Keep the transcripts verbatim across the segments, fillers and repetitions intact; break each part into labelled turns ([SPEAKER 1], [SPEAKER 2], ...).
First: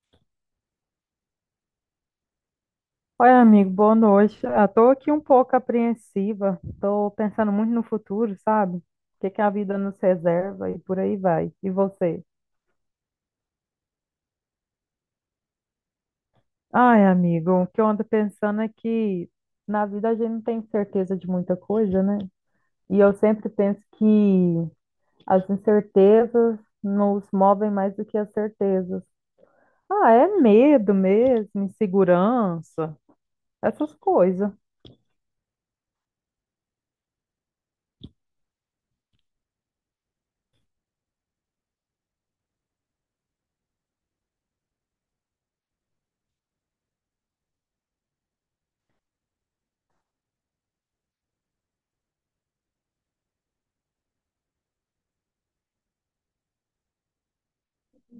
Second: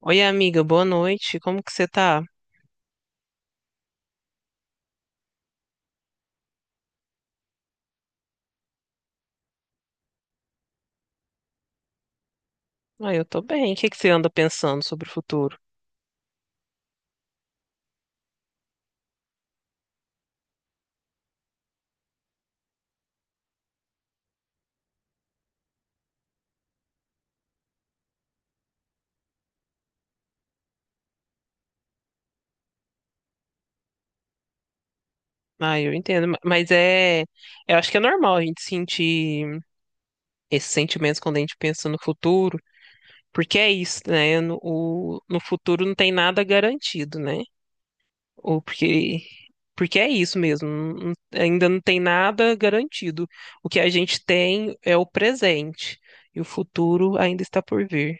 [SPEAKER 1] Oi, amiga, boa noite. Como que você tá?
[SPEAKER 2] Oi, amigo, boa noite. Ah, tô aqui um pouco apreensiva. Tô pensando muito no futuro, sabe? O que que a vida nos reserva e por aí vai. E você?
[SPEAKER 1] Ah, eu tô bem. O que que você anda pensando sobre o futuro?
[SPEAKER 2] Ai, amigo, o que eu ando pensando é que na vida a gente não tem certeza de muita coisa, né? E eu sempre penso que as incertezas nos movem mais do que as certezas. Ah, é medo mesmo, insegurança, essas coisas.
[SPEAKER 1] Ah, eu entendo, ma- mas é, eu acho que é normal a gente sentir esses sentimentos quando a gente pensa no futuro, porque é isso, né? No, o- no futuro não tem nada garantido, né? Ou porque, porque é isso mesmo, não- ainda não tem nada garantido. O que a gente tem é o presente, e o futuro ainda está por vir.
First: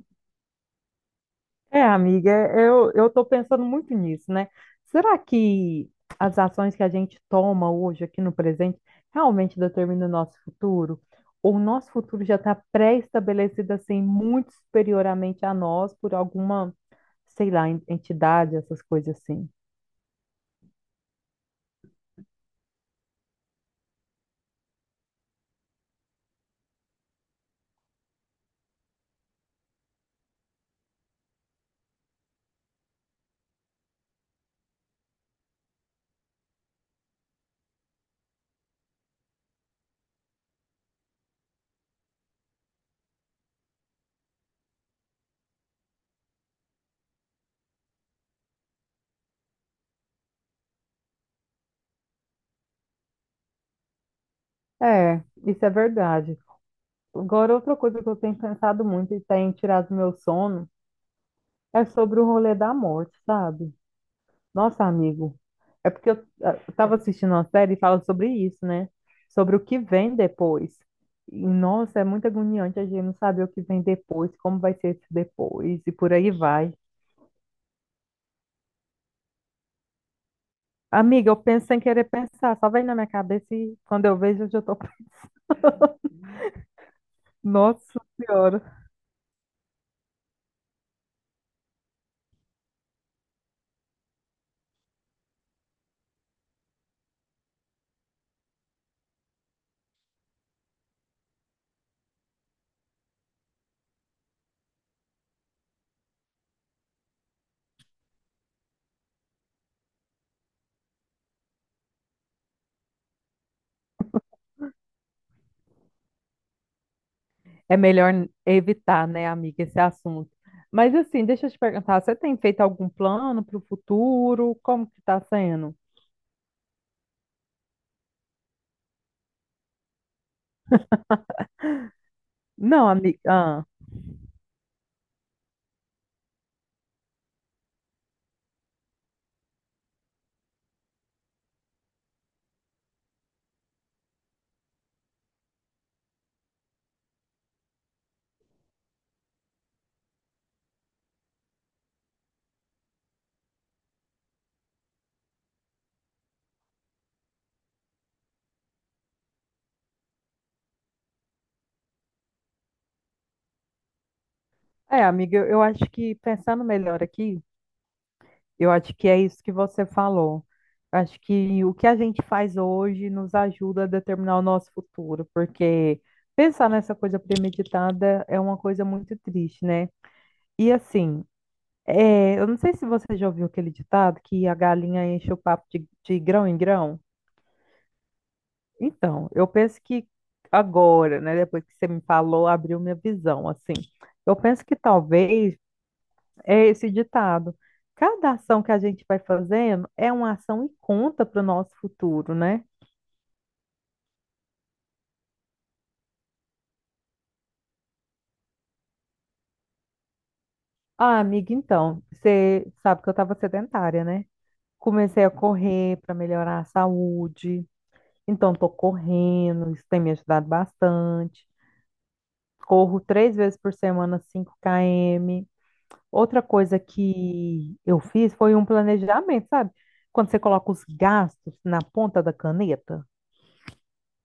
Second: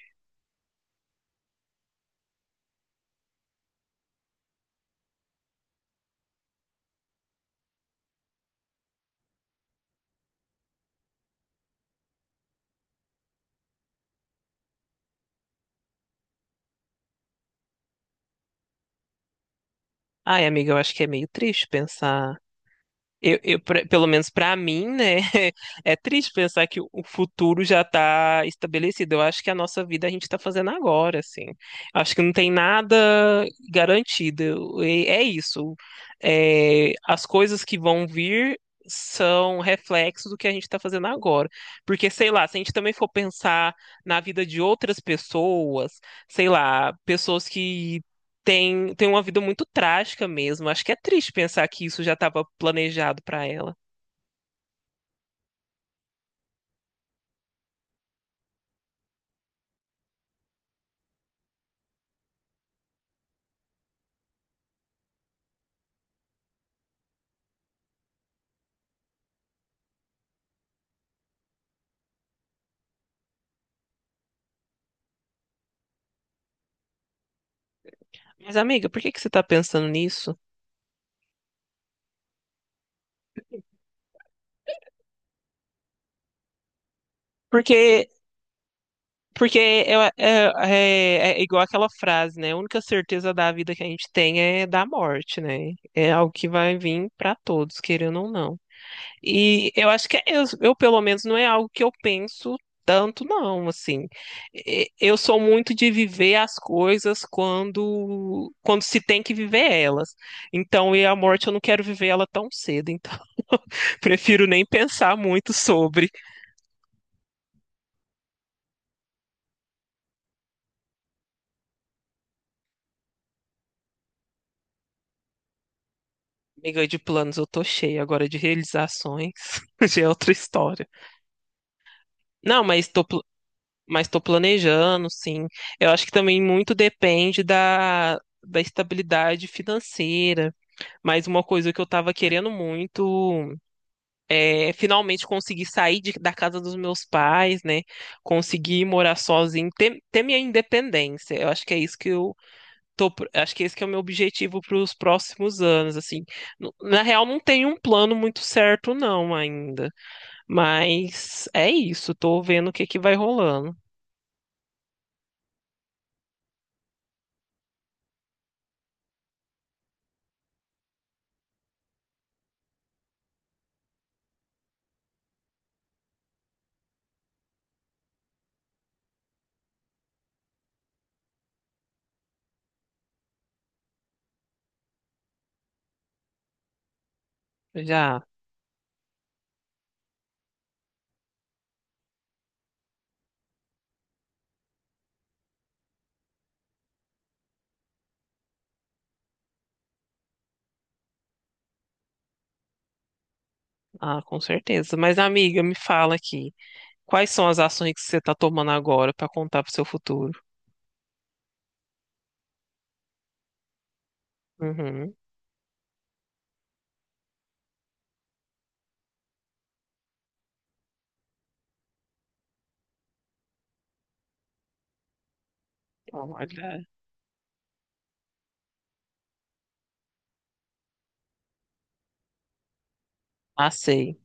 [SPEAKER 2] É, amiga, é, eu eu estou pensando muito nisso, né? Será que as ações que a gente toma hoje aqui no presente realmente determinam o nosso futuro? Ou o nosso futuro já está pré-estabelecido assim, muito superioramente a nós por alguma, sei lá, en- entidade, essas coisas assim?
[SPEAKER 1] Ai, amiga, eu acho que é meio triste pensar. Eu, eu, pra- pelo menos para mim, né? É triste pensar que o o futuro já está estabelecido. Eu acho que a nossa vida a gente está fazendo agora, assim. Acho que não tem nada garantido. Eu- e- É isso. É, as coisas que vão vir são reflexos do que a gente está fazendo agora. Porque, sei lá, se a gente também for pensar na vida de outras pessoas, sei lá, pessoas que tem, tem uma vida muito trágica mesmo. Acho que é triste pensar que isso já estava planejado para ela.
[SPEAKER 2] É, isso é verdade. Agora, outra coisa que eu tenho pensado muito e tem tirado meu sono é sobre o rolê da morte, sabe? Nossa, amigo, é porque eu estava assistindo uma série e fala sobre isso, né? Sobre o que vem depois. E, nossa, é muito agoniante a gente não saber o que vem depois, como vai ser esse depois e por aí vai.
[SPEAKER 1] Mas, amiga, por que que você está pensando nisso?
[SPEAKER 2] Amiga, eu penso sem querer pensar, só vem na minha cabeça e quando eu vejo eu já tô. Nossa
[SPEAKER 1] Porque,
[SPEAKER 2] Senhora.
[SPEAKER 1] porque é, é, é- é igual aquela frase, né? A única certeza da vida que a gente tem é da morte, né? É algo que vai vir para todos, querendo ou não. E eu acho que é isso. Eu, pelo menos, não é algo que eu penso tanto, não, assim. E- Eu sou muito de viver as coisas quando quando se tem que viver elas. Então, e a morte eu não quero viver ela tão cedo, então prefiro nem pensar muito sobre.
[SPEAKER 2] É melhor evitar, né, amiga, esse assunto. Mas assim, deixa eu te perguntar, você tem feito algum plano para o futuro? Como que está sendo?
[SPEAKER 1] Amiga, de planos eu tô cheia agora de realizações, já é outra história. Não, mas
[SPEAKER 2] Não,
[SPEAKER 1] tô
[SPEAKER 2] amiga.
[SPEAKER 1] pl-
[SPEAKER 2] Ah,
[SPEAKER 1] mas tô planejando, sim. Eu acho que também muito depende da da estabilidade financeira. Mas uma coisa que eu tava querendo muito é finalmente conseguir sair de- da casa dos meus pais, né? Conseguir morar sozinho, ter, ter minha independência. Eu acho que é isso que eu tô, pro- acho que esse que é o meu objetivo para os próximos anos, assim. Nu- Na real, não tenho um plano muito certo, não, ainda. Mas é isso, tô vendo o que que vai rolando.
[SPEAKER 2] é, amiga, eu eu acho que pensando melhor aqui, eu acho que é isso que você falou. Acho que o que a gente faz hoje nos ajuda a determinar o nosso futuro, porque pensar nessa coisa premeditada é uma coisa muito triste, né? E assim, é, eu não sei se você já ouviu aquele ditado que a galinha enche o papo de, de grão em grão.
[SPEAKER 1] Já,
[SPEAKER 2] Então, eu penso que agora, né, depois que você me falou, abriu minha visão, assim. Eu penso que talvez é esse ditado. Cada ação que a gente vai fazendo é uma ação e conta para o nosso futuro, né?
[SPEAKER 1] ah, com certeza. Mas, amiga, me fala aqui, quais são as ações que você tá tomando agora para contar pro seu futuro?
[SPEAKER 2] Ah, amiga, então, você sabe que eu estava sedentária, né?
[SPEAKER 1] Uhum.
[SPEAKER 2] Comecei a correr para melhorar a saúde. Então, estou correndo, isso tem me ajudado bastante. Corro três vezes por semana, cinco quilômetros. Outra coisa
[SPEAKER 1] Olha,
[SPEAKER 2] que eu fiz foi um planejamento, sabe? Quando você coloca os gastos na ponta da caneta.
[SPEAKER 1] ah, sei.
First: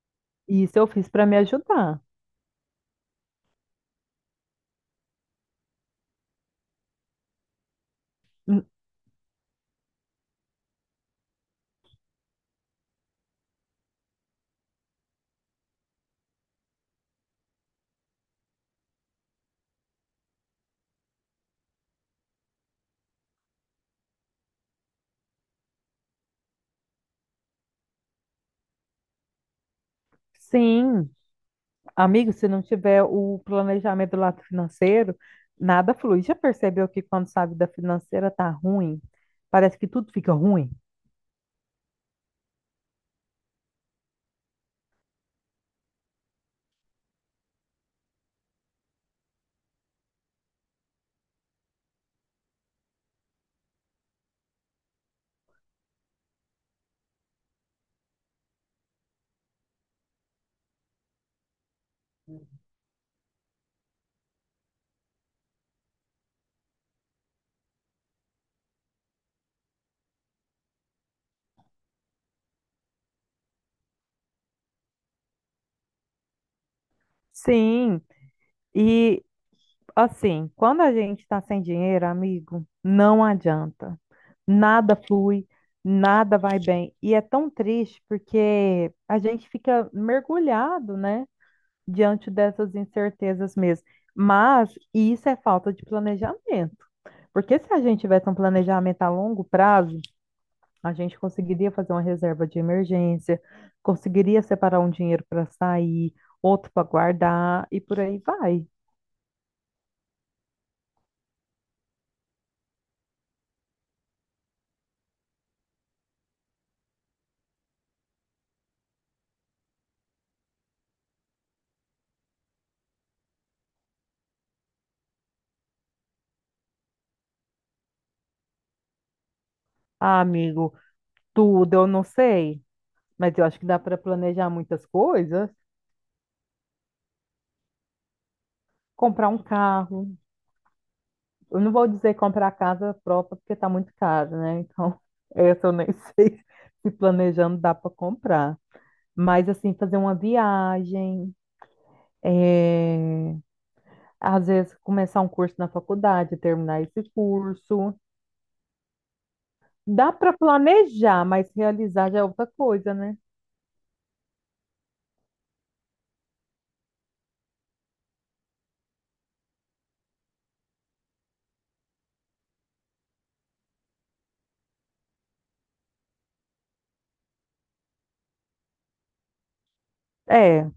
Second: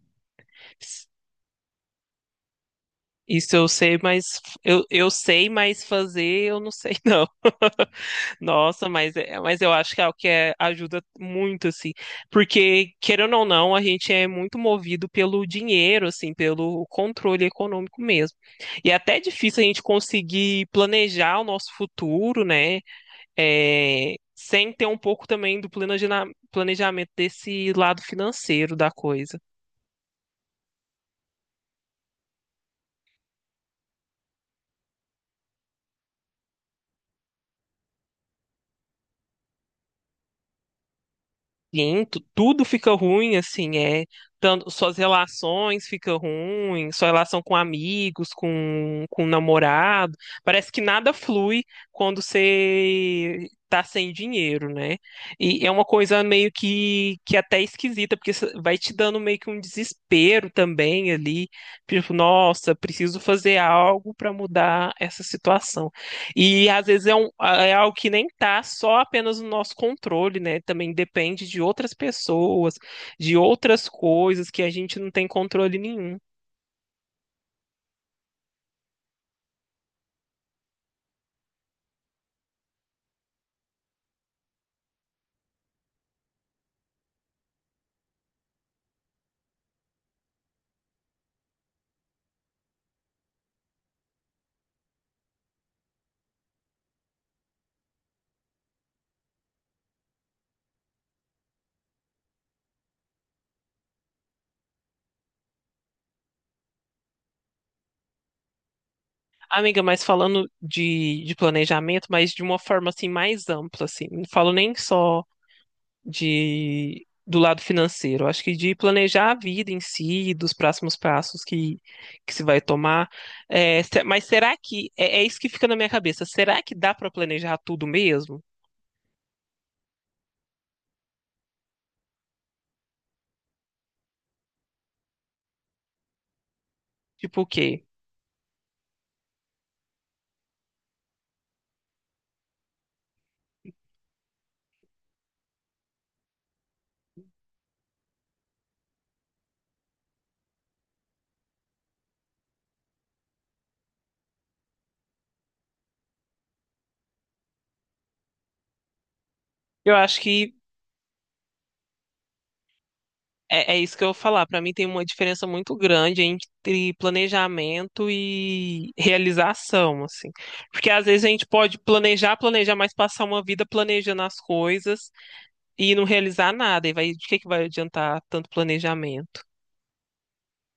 [SPEAKER 2] Isso eu
[SPEAKER 1] S-
[SPEAKER 2] fiz para me ajudar.
[SPEAKER 1] Isso eu sei, mas f- eu, eu sei, mas fazer eu não sei, não.
[SPEAKER 2] Hum.
[SPEAKER 1] Nossa, mas, é- mas eu acho que é o que é- ajuda muito, assim. Porque, querendo ou não, a gente é muito movido pelo dinheiro, assim, pelo controle econômico mesmo. E é até difícil a gente conseguir planejar o nosso futuro, né? É, sem ter um pouco também do planejina- planejamento desse lado financeiro da coisa.
[SPEAKER 2] Sim, amigo, se não tiver o planejamento do lado financeiro, nada flui. Já percebeu que quando sua vida financeira tá ruim, parece que tudo fica ruim?
[SPEAKER 1] Sim, tu- tudo fica ruim, assim, é. Tanto, suas relações ficam ruins, sua relação com amigos, com, com namorado. Parece que nada flui quando você tá sem dinheiro, né? E é uma coisa meio que, que até esquisita, porque isso vai te dando meio que um desespero também ali. Tipo, nossa, preciso fazer algo para mudar essa situação. E às vezes é, um, é algo que nem tá só apenas no nosso controle, né? Também depende de outras pessoas, de outras coisas que a gente não tem controle nenhum.
[SPEAKER 2] Sim, e assim, quando a gente está sem dinheiro, amigo, não adianta. Nada flui, nada vai bem. E é tão triste porque a gente fica mergulhado, né, diante dessas incertezas mesmo. Mas isso é falta de planejamento. Porque se a gente tivesse um planejamento a longo prazo, a gente conseguiria fazer uma reserva de emergência, conseguiria separar um dinheiro para sair, outro para guardar e por aí vai.
[SPEAKER 1] Amiga, mas falando de, de planejamento, mas de uma forma assim mais ampla, assim, não falo nem só de do lado financeiro, acho que de planejar a vida em si, dos próximos passos que, que se vai tomar. É, se- mas será que é, é isso que fica na minha cabeça? Será que dá para planejar tudo mesmo?
[SPEAKER 2] Ah, amigo. Tudo, eu não sei, mas eu acho que dá para planejar muitas coisas.
[SPEAKER 1] Tipo o quê?
[SPEAKER 2] Comprar um carro. Eu não vou dizer comprar casa própria, porque está muito caro, né? Então, essa eu nem sei se planejando dá para comprar. Mas, assim, fazer uma viagem, é, às vezes começar um curso na faculdade, terminar esse curso.
[SPEAKER 1] Eu
[SPEAKER 2] Dá
[SPEAKER 1] acho
[SPEAKER 2] para
[SPEAKER 1] que
[SPEAKER 2] planejar, mas realizar já é outra coisa, né?
[SPEAKER 1] é, é isso que eu vou falar. Para mim tem uma diferença muito grande entre planejamento e realização, assim. Porque às vezes a gente pode planejar, planejar, mas passar uma vida planejando as coisas e não realizar nada. E vai, de que que vai adiantar tanto planejamento?
[SPEAKER 2] É,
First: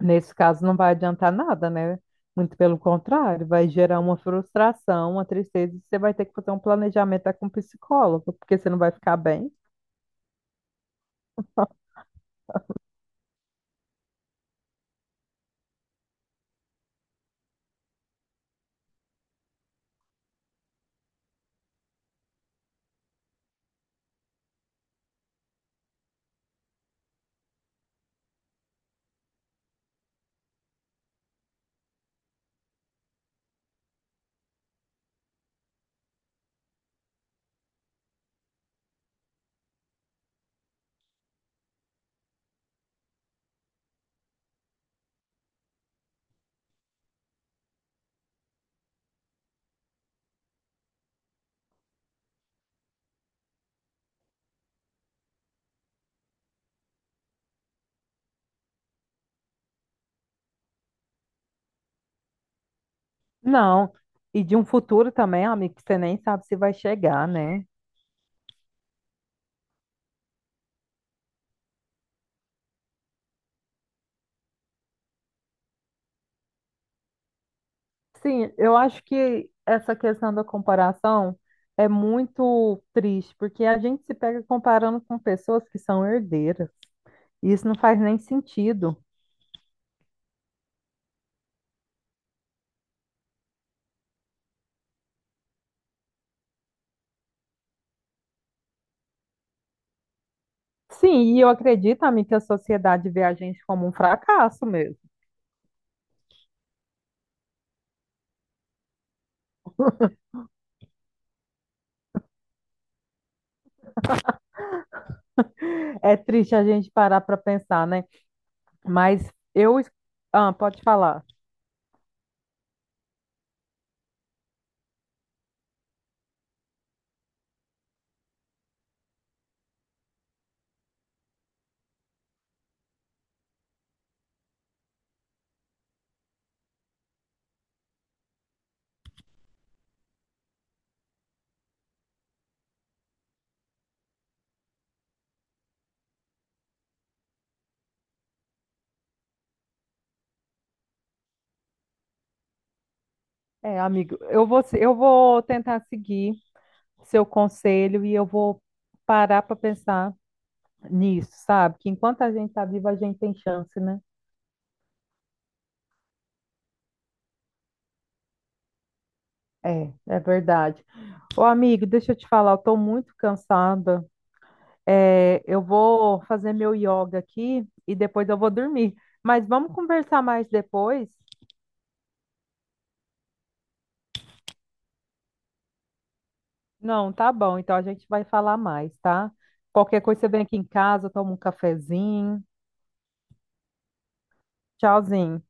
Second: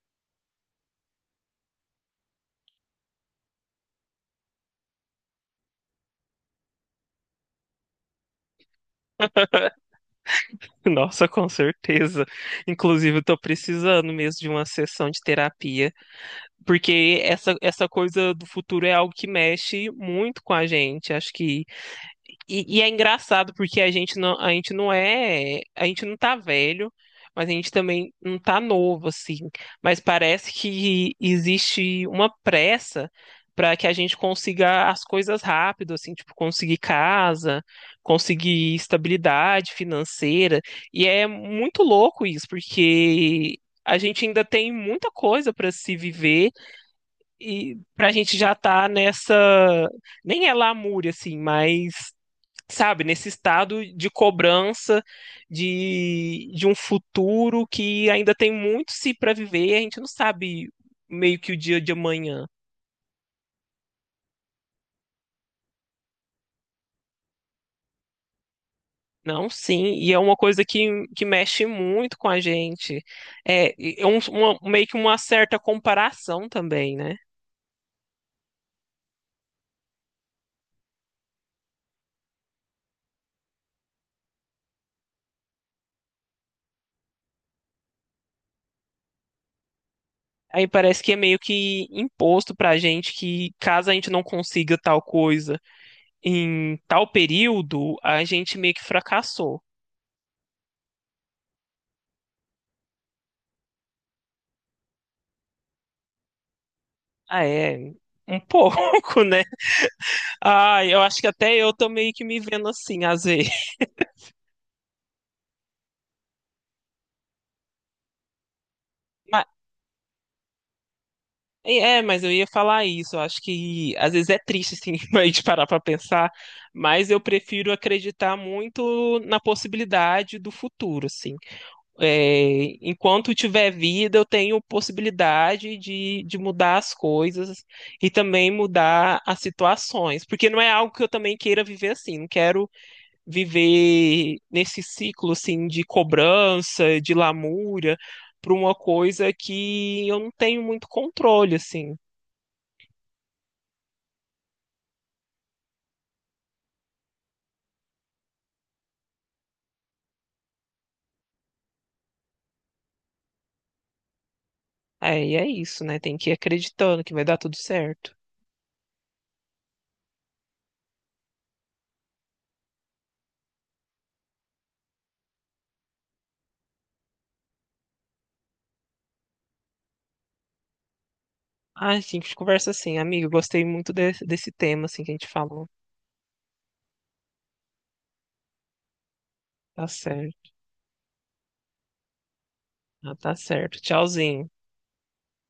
[SPEAKER 2] nesse caso, não vai adiantar nada, né? Muito pelo contrário, vai gerar uma frustração, uma tristeza, e você vai ter que fazer um planejamento até com um psicólogo, porque você não vai ficar bem.
[SPEAKER 1] Nossa, com certeza. Inclusive, eu tô precisando mesmo de uma sessão de terapia, porque essa, essa coisa do futuro é algo que mexe muito com a gente. Acho que... E, e é engraçado porque a gente não, a gente não é, a gente não tá velho, mas a gente também não tá novo, assim. Mas parece que existe uma pressa para que a gente consiga as coisas rápido, assim, tipo, conseguir casa, conseguir estabilidade financeira. E é muito louco isso, porque a gente ainda tem muita coisa para se viver e pra gente já tá nessa, nem é lamúria, assim, mas sabe, nesse estado de cobrança de, de um futuro que ainda tem muito se para viver e a gente não sabe meio que o dia de amanhã.
[SPEAKER 2] Não, e de um futuro também, amigo, que você nem sabe se vai chegar, né?
[SPEAKER 1] Não, sim, e é uma coisa que, que mexe muito com a gente. É, é um, uma- meio que uma certa comparação também, né?
[SPEAKER 2] Sim, eu acho que essa questão da comparação é muito triste, porque a gente se pega comparando com pessoas que são herdeiras, e isso não faz nem sentido.
[SPEAKER 1] Aí parece que é meio que imposto pra gente que caso a gente não consiga tal coisa em tal período, a gente meio que fracassou.
[SPEAKER 2] Sim, e eu acredito, amigo, que a sociedade vê a gente como um fracasso mesmo.
[SPEAKER 1] Ah, é, um pouco, né? Ah, eu acho que até eu tô meio que me vendo assim, às vezes.
[SPEAKER 2] É triste a gente parar para pensar, né? Mas
[SPEAKER 1] Mas-
[SPEAKER 2] eu. Ah, pode falar.
[SPEAKER 1] É, mas eu ia falar isso. Eu acho que às vezes é triste, assim, a gente parar pra pensar. Mas eu prefiro acreditar muito na possibilidade do futuro, assim. É, enquanto tiver vida, eu tenho possibilidade de, de mudar as coisas e também mudar as situações. Porque não é algo que eu também queira viver assim. Não quero viver nesse ciclo assim de cobrança, de lamúria, para uma coisa que eu não tenho muito controle assim.
[SPEAKER 2] É, amigo, eu vou, se- eu vou tentar seguir seu conselho e eu vou parar para pensar nisso, sabe? Que enquanto a gente está vivo, a gente tem chance, né?
[SPEAKER 1] É, e é isso, né? Tem que ir acreditando que vai dar tudo certo.
[SPEAKER 2] É, é verdade. Ô, amigo, deixa eu te falar, eu tô muito cansada. É, eu vou fazer meu yoga aqui e depois eu vou dormir. Mas vamos conversar mais depois?
[SPEAKER 1] Ah, sim, que conversa assim, amigo. Gostei muito de- desse tema assim que a gente falou.
[SPEAKER 2] Não, tá bom. Então a gente vai falar mais, tá?
[SPEAKER 1] Tá
[SPEAKER 2] Qualquer coisa você vem
[SPEAKER 1] certo.
[SPEAKER 2] aqui em casa, toma um cafezinho.
[SPEAKER 1] Ah, tá certo. Tchauzinho.
[SPEAKER 2] Tchauzinho.